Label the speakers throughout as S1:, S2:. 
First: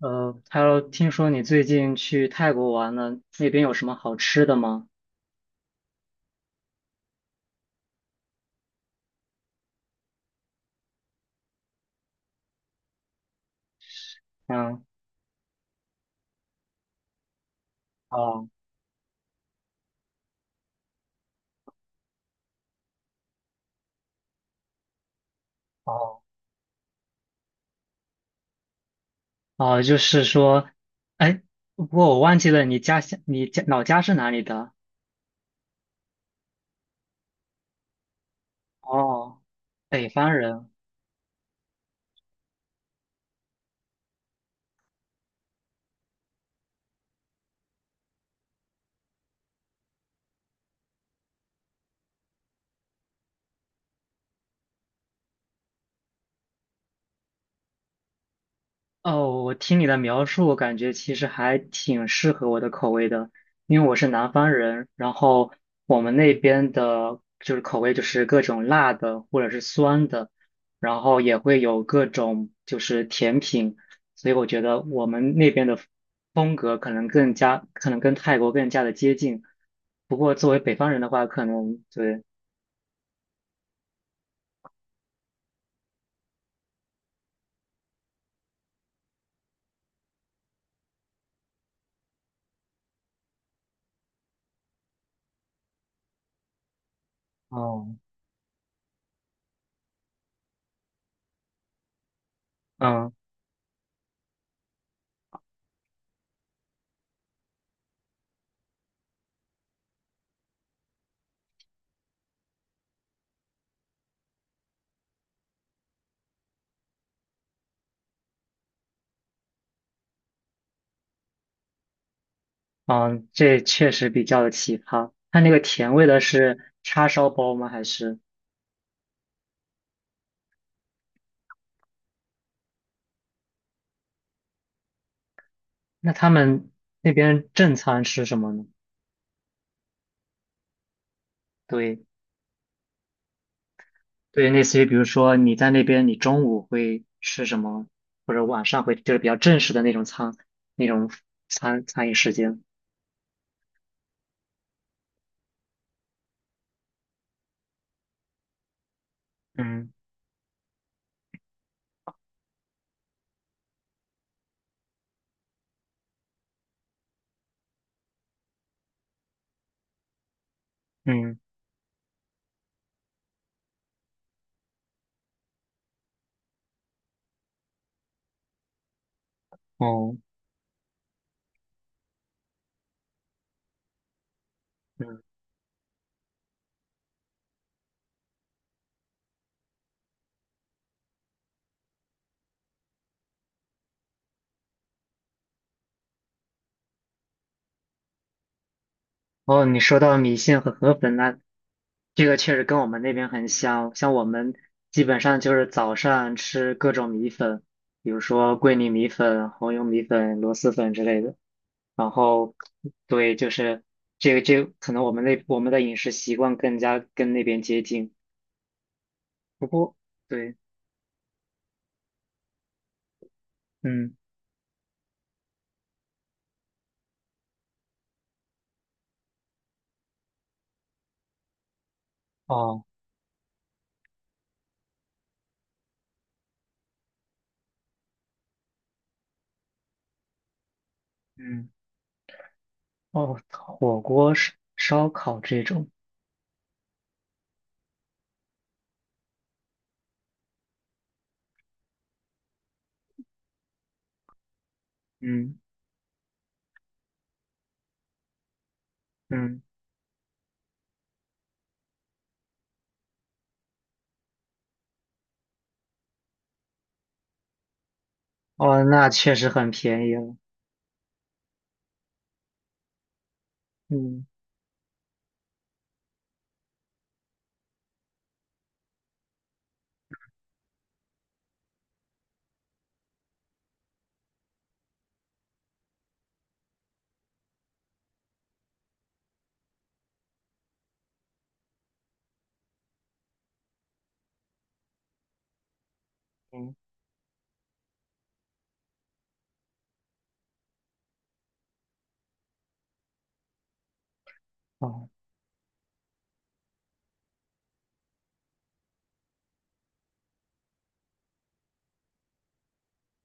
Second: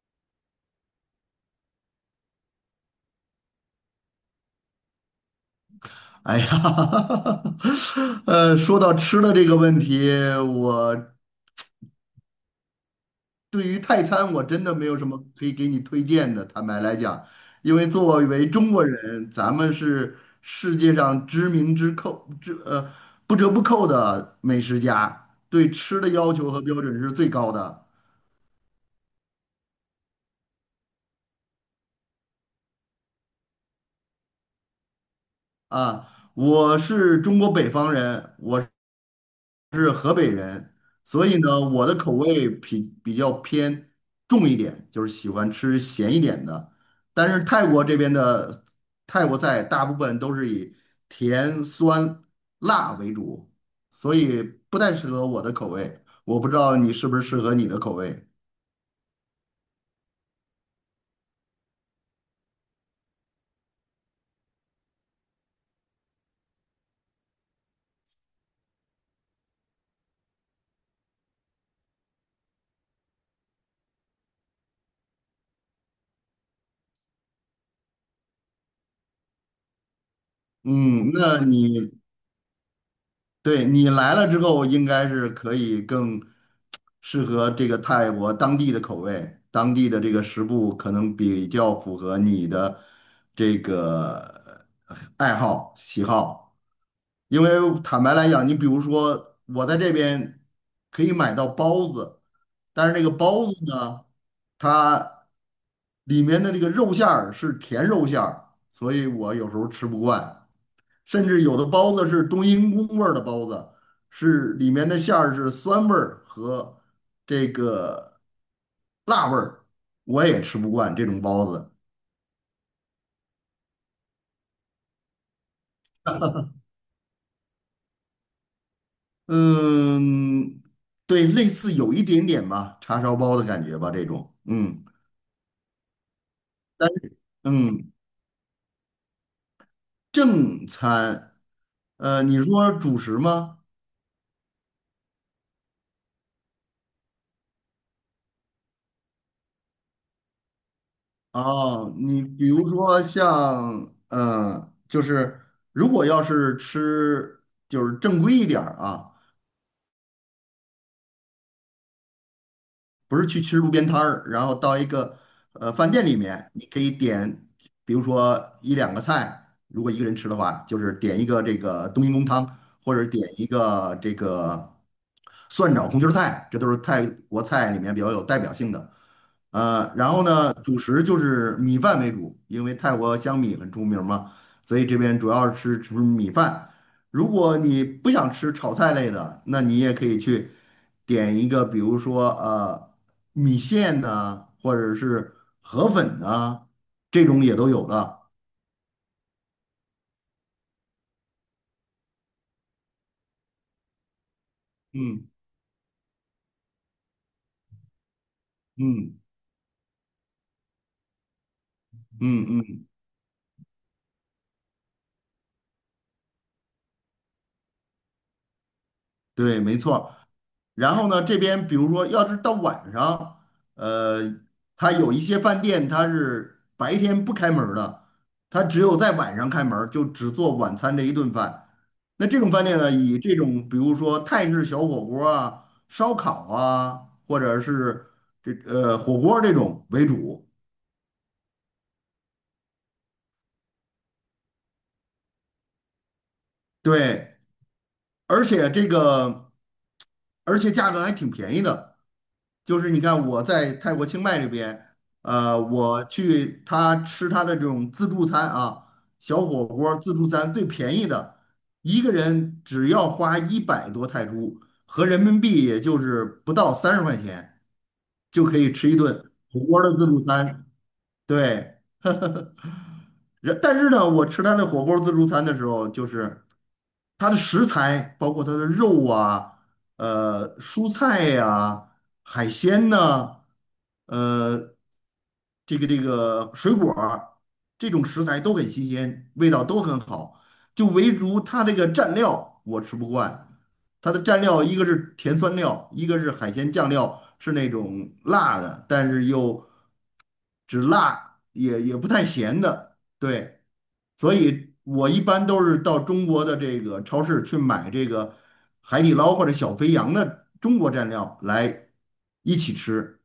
S1: 听说你最近去泰国玩了，那边有什么好吃的吗？
S2: 哎呀，说到吃的这个问题，我对于泰餐我真的
S1: 嗯。
S2: 没有什么可以给你推荐的。坦白来讲，因为作
S1: 哦
S2: 为中国人，咱们是世界上知名之扣之呃不折不扣的美食家，对吃的
S1: 哦，
S2: 要求和标准是最高的
S1: 哦，就是说，哎，不过我忘记了你家乡，你家老家是哪里的？
S2: 啊。我是中国北方人，我
S1: 哦，
S2: 是
S1: 北
S2: 河北
S1: 方人。
S2: 人，所以呢，我的口味比较偏重一点，就是喜欢吃咸一点的。但是泰国这边的泰国菜大部分都是以甜、酸、辣为主，所以不太适合我的口味。我不知道你是不是适合你的口味。
S1: 哦，我听你的描述，我感觉其实还挺适合我的口味的，因为我是南方人，然后我们那边的就是口味就是各种辣的或者是酸的，然后也会有各种就是甜品，所以我觉得我们那边的风格可能更加，可能跟泰国更加的接近。不过作为北方人的
S2: 嗯，
S1: 话，
S2: 那
S1: 可能
S2: 你
S1: 对，
S2: 对你来了之后，应该是可以更适合这个泰国当地的口味，当地的这个食物可能比较符合你的这个爱好喜好。因为
S1: 哦，
S2: 坦白来讲，你比如说我在这边可以买到包子，但是这个
S1: 嗯。
S2: 包子呢，它里面的这个肉馅儿是甜肉馅儿，所以我有时候吃不惯。甚至有的包子是冬阴功味儿的包子，是里面的馅儿是酸味儿和这个辣味儿，我也吃不惯这种包子。
S1: 嗯，这确实比较的奇葩。它那个甜味的是叉烧包吗？还是
S2: 嗯，对，类似有一点点吧，叉烧包的感觉吧，这种。嗯，
S1: 那他们
S2: 但
S1: 那
S2: 是
S1: 边正
S2: 嗯，
S1: 餐吃什么呢？
S2: 正餐，
S1: 对
S2: 你说主食吗？
S1: 对，类似于比如说你在那边，你中午会吃什么，或者晚上会就是比较正式的那种餐，那种餐
S2: 哦，
S1: 餐饮
S2: 你
S1: 时
S2: 比
S1: 间。
S2: 如说像，就是如果要是吃就是正规一点儿啊。
S1: 嗯
S2: 不是去吃路边摊儿，然后到一个饭店里面，你可以点，比如说一两个菜，如果一个人吃的话，就是点一
S1: 嗯，
S2: 个这个冬阴功汤，或者点一个这个蒜炒红心儿菜，这都是泰国菜里面比较有代表性的。然
S1: 哦，
S2: 后呢，主食就是米饭为主，因为泰国香米很出名嘛，所以这边
S1: 嗯。
S2: 主要是吃米饭。如果你不想吃炒菜类的，那你也可以去点一个，比如说米线呐、或者是河粉呐、这种也都有的。
S1: 哦，你说到米线和河粉，那这个确实跟我们那边很像，像我们基本
S2: 嗯
S1: 上就是早上吃各种米粉，比如说桂林米
S2: 嗯
S1: 粉、红油米粉、螺蛳粉之类的。然
S2: 嗯
S1: 后，
S2: 嗯，
S1: 对，就是这个可能我们那我们的饮食习惯更加跟那边接近。
S2: 对，
S1: 不
S2: 没
S1: 过，
S2: 错儿。
S1: 对。
S2: 然后呢，这边比如说，要是到晚上，
S1: 嗯。
S2: 呃，它有一些饭店它是白天不开门儿的，它只有在晚上开门儿，就只做晚餐这一顿饭。那这种饭店
S1: 哦。
S2: 呢，以这种比如说泰式小火锅啊、烧烤啊，或者是这火锅这种为主。
S1: 嗯。哦，火锅、烧烤这种。
S2: 对。而且这个，而且价格还挺便宜的。就是你看我在泰国清迈这边，
S1: 嗯
S2: 我去他吃他的这种自助餐啊，小
S1: 嗯。
S2: 火锅儿自助餐最便宜的，一个人只要花100多泰铢，合人民币也就是不到30块钱，就可以
S1: 哦，
S2: 吃一
S1: 那
S2: 顿
S1: 确实
S2: 火
S1: 很
S2: 锅儿的自
S1: 便宜
S2: 助
S1: 了。
S2: 餐。对，但是呢，我
S1: 嗯
S2: 吃他的火锅儿自助餐的时候，就是，它的食材包括它的肉啊、蔬菜呀、海鲜呐、呃这个水果儿这种食材都很新鲜，味道都很好。就唯独它这个蘸料我吃不惯，它的蘸料一个是甜酸料，一个是海鲜
S1: 嗯。
S2: 酱料，是那种辣的，但是又只辣也不太咸的，对。所以我
S1: 哦。
S2: 一般都是到中国的这个超市去买这个海底捞或者小肥羊的中国蘸料来一起吃。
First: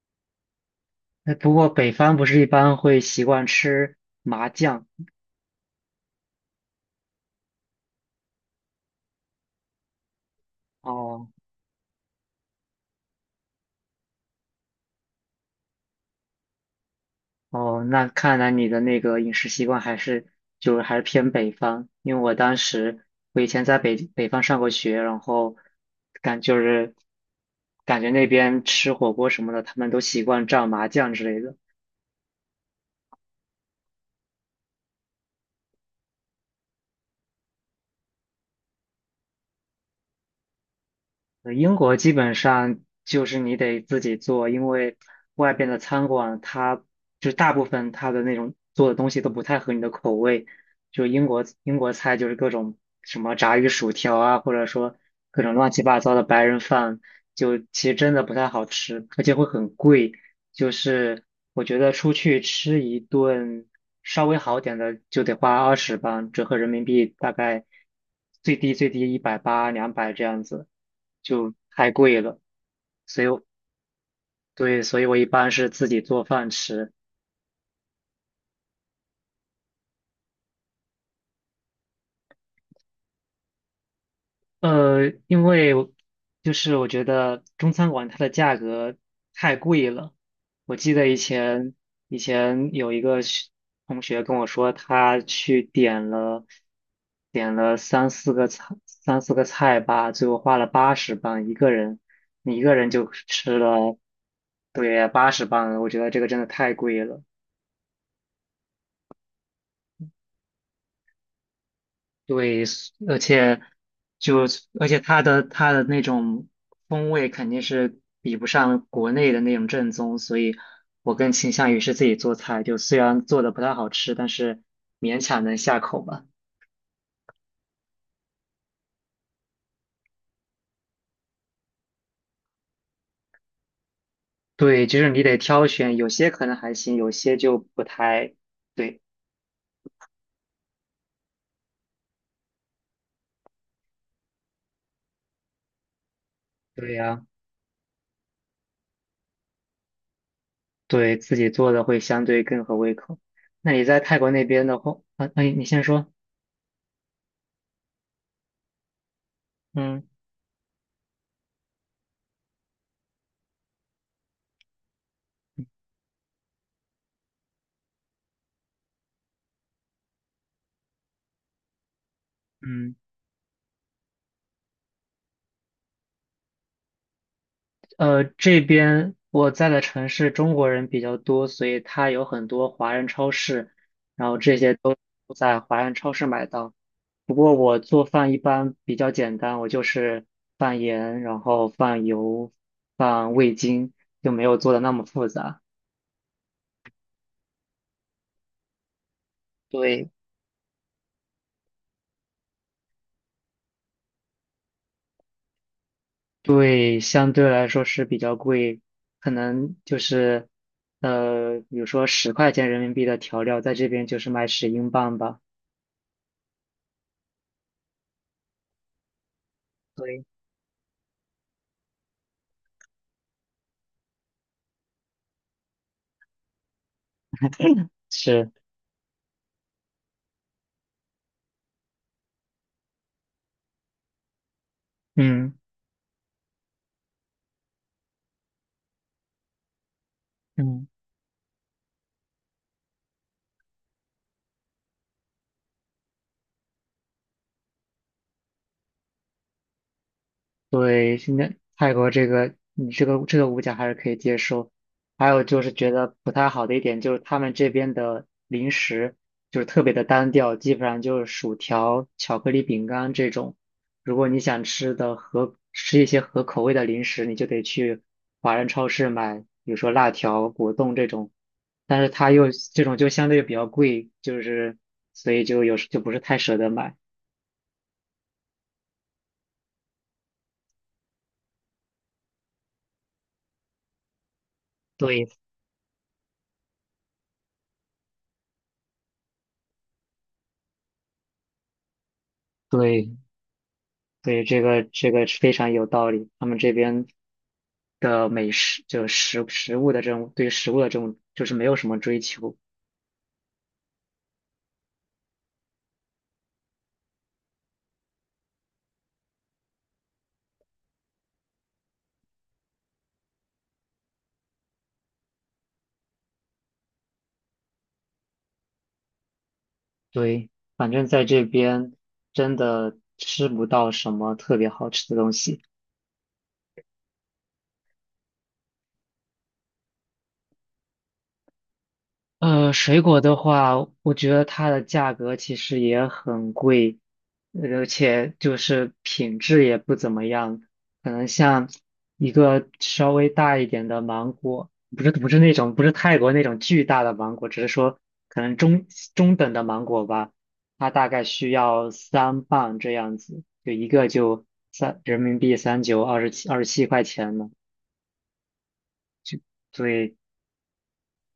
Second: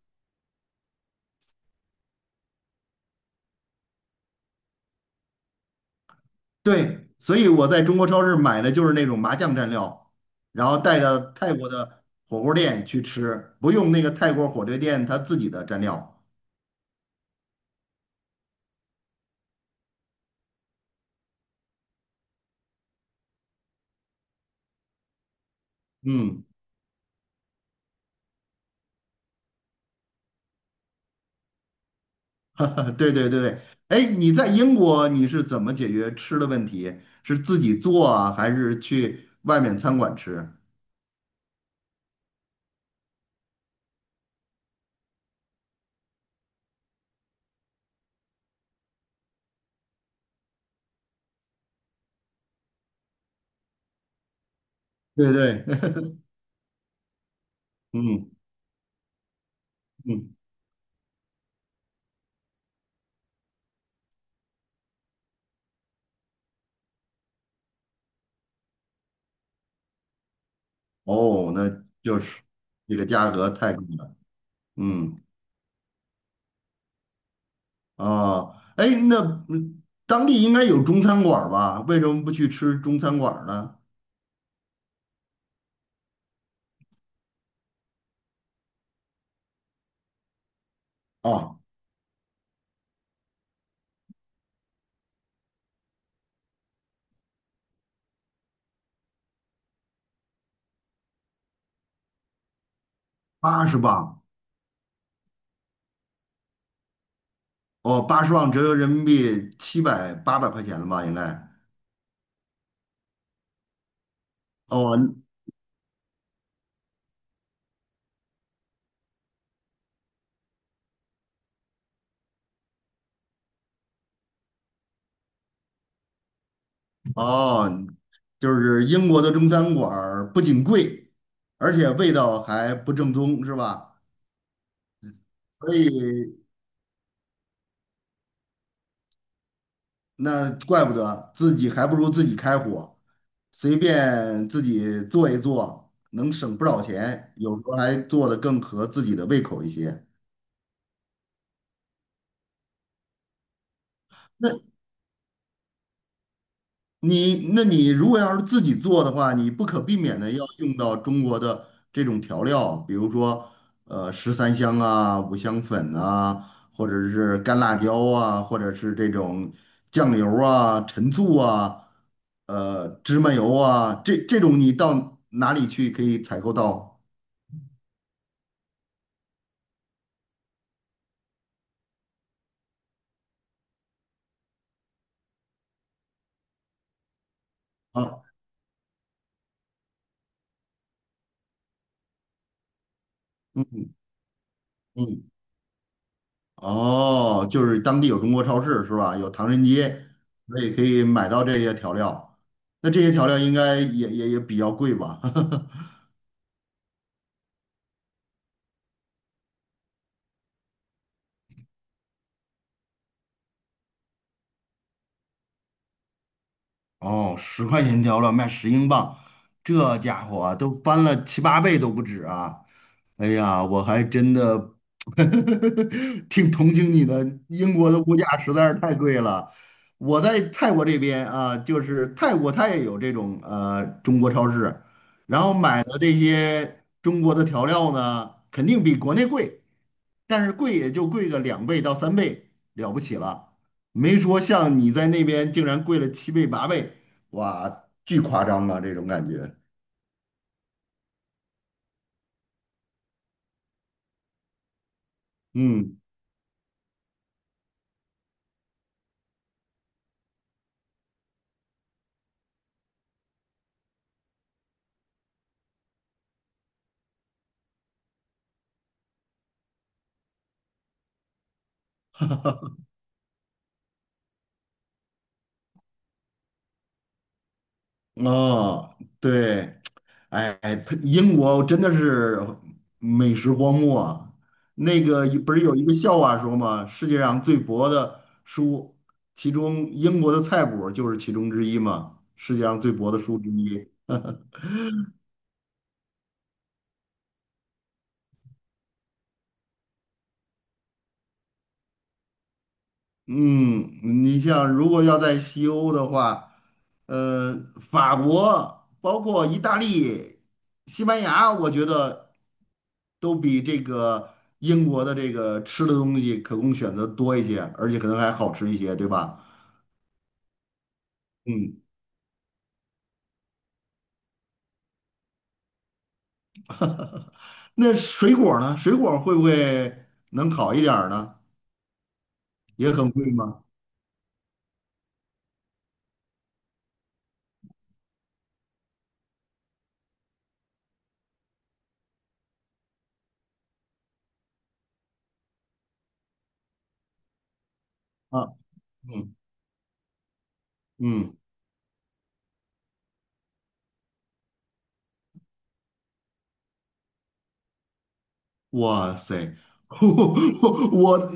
S1: 哎，不过北方不是一般会习惯吃麻酱。
S2: 对，所以我在中国超市买的就是那种麻酱蘸料，然后带到
S1: 哦
S2: 泰国的火锅店去吃，不用那个泰国火锅店他自己的蘸料。
S1: 哦，那看来你的那个饮食习惯还是就是还是偏北方，因为我当时我以前在北方上过学，然后感
S2: 嗯，
S1: 就是感觉那边吃火锅什么的，他们都习惯蘸麻酱之类的。
S2: 对对对对。哎，你在英国你是怎么解决吃的问题？是自己做啊，还是去外面餐馆吃？
S1: 英国基本上就是你得自己做，因为外边的餐馆它就大部分它的那种做的东西都不太合你的口味。就英国菜就是各种什么炸鱼薯条啊，或者说
S2: 对
S1: 各种
S2: 对，
S1: 乱七八糟的白人饭，就其 实真的不
S2: 嗯
S1: 太好吃，而且会很贵。
S2: 嗯。
S1: 就是我觉得出去吃一顿稍微好点的就得花二十吧，折合人民币大概最低最低180200这样子，
S2: 哦，
S1: 就
S2: 那
S1: 太贵
S2: 就
S1: 了。
S2: 是这个
S1: 所以
S2: 价
S1: 我
S2: 格太贵了。
S1: 对，所以我
S2: 嗯
S1: 一般是自己做饭吃。
S2: 啊，哎，那当地应该有中餐馆儿吧？为什么不去吃中餐馆儿呢？
S1: 因为我就是我觉得中餐馆它的价格太贵了。我记得以
S2: 哦，
S1: 前以前有一个同学跟我说，他去点了三四个菜吧，最后花了八十磅一个人，你一个人就吃
S2: 八十
S1: 了，
S2: 磅，
S1: 对，八十磅，我觉得这个真的太贵了。
S2: 哦，八十磅折合人民币七百八百块钱了吧？应该。
S1: 对，而且就而
S2: 哦
S1: 且它的那种风味肯定是比不上国内的那种正宗，所以我更倾向于是自己做菜，就虽然做的不太好吃，但是勉强能下口吧。
S2: 哦，就是英国的中餐馆儿不仅贵，而且味道还不正宗，是吧？
S1: 对，就是你得挑
S2: 所
S1: 选，有些
S2: 以。
S1: 可能还行，有些就不太对。
S2: 那怪不得自己还不如自己开火，随便自己做一做，能省不少
S1: 对呀，
S2: 钱，有时候还做的更合自己的胃口一些。
S1: 对自己做的会相对更合胃口。那你在泰国那边
S2: 那
S1: 的话，啊，那你先说。
S2: 那你如果要是自己做的话，你不可避
S1: 嗯
S2: 免的要用到中国的这种调料，比如说十三香啊、五香粉啊，或者是干辣椒啊，或者是这种酱油啊、陈醋啊、
S1: 嗯。
S2: 芝麻油啊，这种你到哪里去可以采购到
S1: 这边我在的城市中国人比较多，所以它有很多华人超市，然后这些都在华人超市买到。不过我做
S2: 啊？
S1: 饭一般比较简单，我就是放盐，然后放油，放味精，
S2: 嗯
S1: 就没有做的那么复
S2: 嗯。
S1: 杂。
S2: 哦，就是当地有中国超市是吧？有唐人街，
S1: 对。
S2: 所以可以买到这些调料。那这些调料应该也比较贵吧？
S1: 对，相对来说是比较贵，可能就是比如说十块钱人民币的调料，在这边就是卖10英镑吧。
S2: 哦，10块钱一条了，卖10英镑，这家
S1: 对。
S2: 伙都翻了七八倍都不止啊！哎呀，我还真的 挺同情你的，英国的物价
S1: 是。
S2: 实在是太贵了。我在泰国这边啊，就是泰国它也有这种中国超市，然
S1: 嗯。
S2: 后买的这些中国的调料呢，肯定比国内贵，但是贵
S1: 嗯。
S2: 也就贵个2倍到3倍，了不起了。没说像你在那边竟然贵了七倍八倍，哇，巨夸张啊，这种感觉。
S1: 对，现在泰国这个，你这个物价还是可以接受。还有就是觉
S2: 嗯，
S1: 得不太好的一点就是他们这边的零食就是特别的单调，基本上就是薯条、巧克力饼干这种。如果你想吃的合吃一些合口味的零食，你就得去华人超市买，比如说辣条、果冻这种。但是它又这种就相对比较贵，就是所以就有时就不是太舍得买。
S2: 哦，对，哎，它英国真的是美食荒漠啊。那个
S1: 对
S2: 不是有一个笑话说吗？世界上最薄的书，其中英国的菜谱就是其中之一嘛，世界上最薄
S1: 对，
S2: 的书之一。
S1: 对，这个是非常有道理。他们这边的美食，就食物的这种对食物的这种，就是没有什么追求。
S2: 嗯，你像如果要在西欧的话，呃，法国包括意大利、西班牙，我觉得都比这个英国的这个吃的东西可供选择多一些，而且可能还好吃一些，对吧？
S1: 对，反正在这
S2: 嗯，
S1: 边真的吃不到什么特别好吃的东西。
S2: 那水果儿呢？水果儿会不会能好一点儿呢？也
S1: 水
S2: 很
S1: 果
S2: 贵
S1: 的
S2: 吗？
S1: 话，我觉得它的价格其实也很贵，而且就是品质也不怎么样。可能像一个稍微大一点的芒果，不是不是那种不是泰国那种巨大的芒果，只是说可
S2: 啊，
S1: 能中
S2: 嗯
S1: 中等的芒果吧，它大概
S2: 嗯。
S1: 需要3磅这样子，就一个就三，人民币三九二十七，27块钱呢。
S2: 哇塞，
S1: 对
S2: 我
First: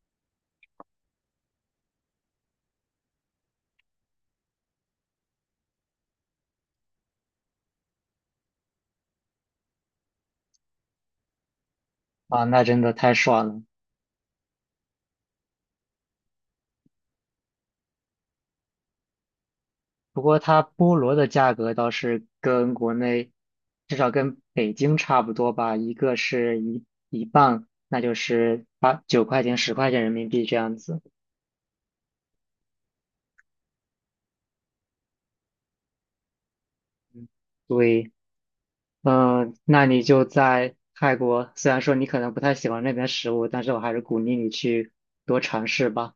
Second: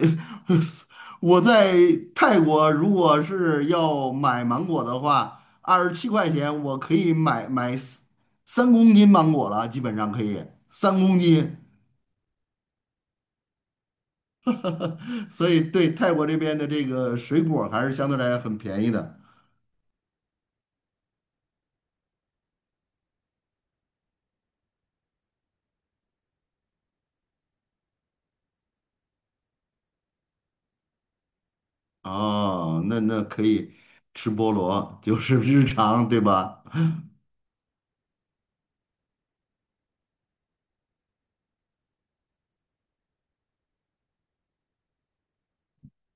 S2: 我在泰国，如果是要买芒果的话，27块钱我可以买三公斤芒果了，基本上可以三公斤。
S1: 啊，那真的太爽了。
S2: 所以对泰国这边的这个水果还是相对来讲很便宜的。
S1: 不过它菠萝的价格倒是跟国内，至少跟北京差不多吧，一个是一磅，那就是8、9块钱、十块钱人民币这样子。
S2: 哦，那那可以吃菠萝，就是日常，对吧？
S1: 嗯。对。嗯，那你就在泰国，虽然说你可能不太喜欢那边食物，但是我还是鼓励你去多尝试吧。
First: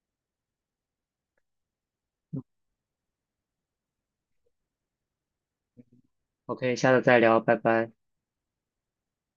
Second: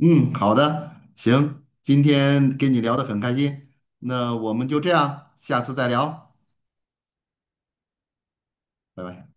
S2: 嗯，好的，行，今天跟你聊的很开心，那我们就这样，下次再聊。
S1: OK，下次再聊，拜拜。
S2: 拜拜。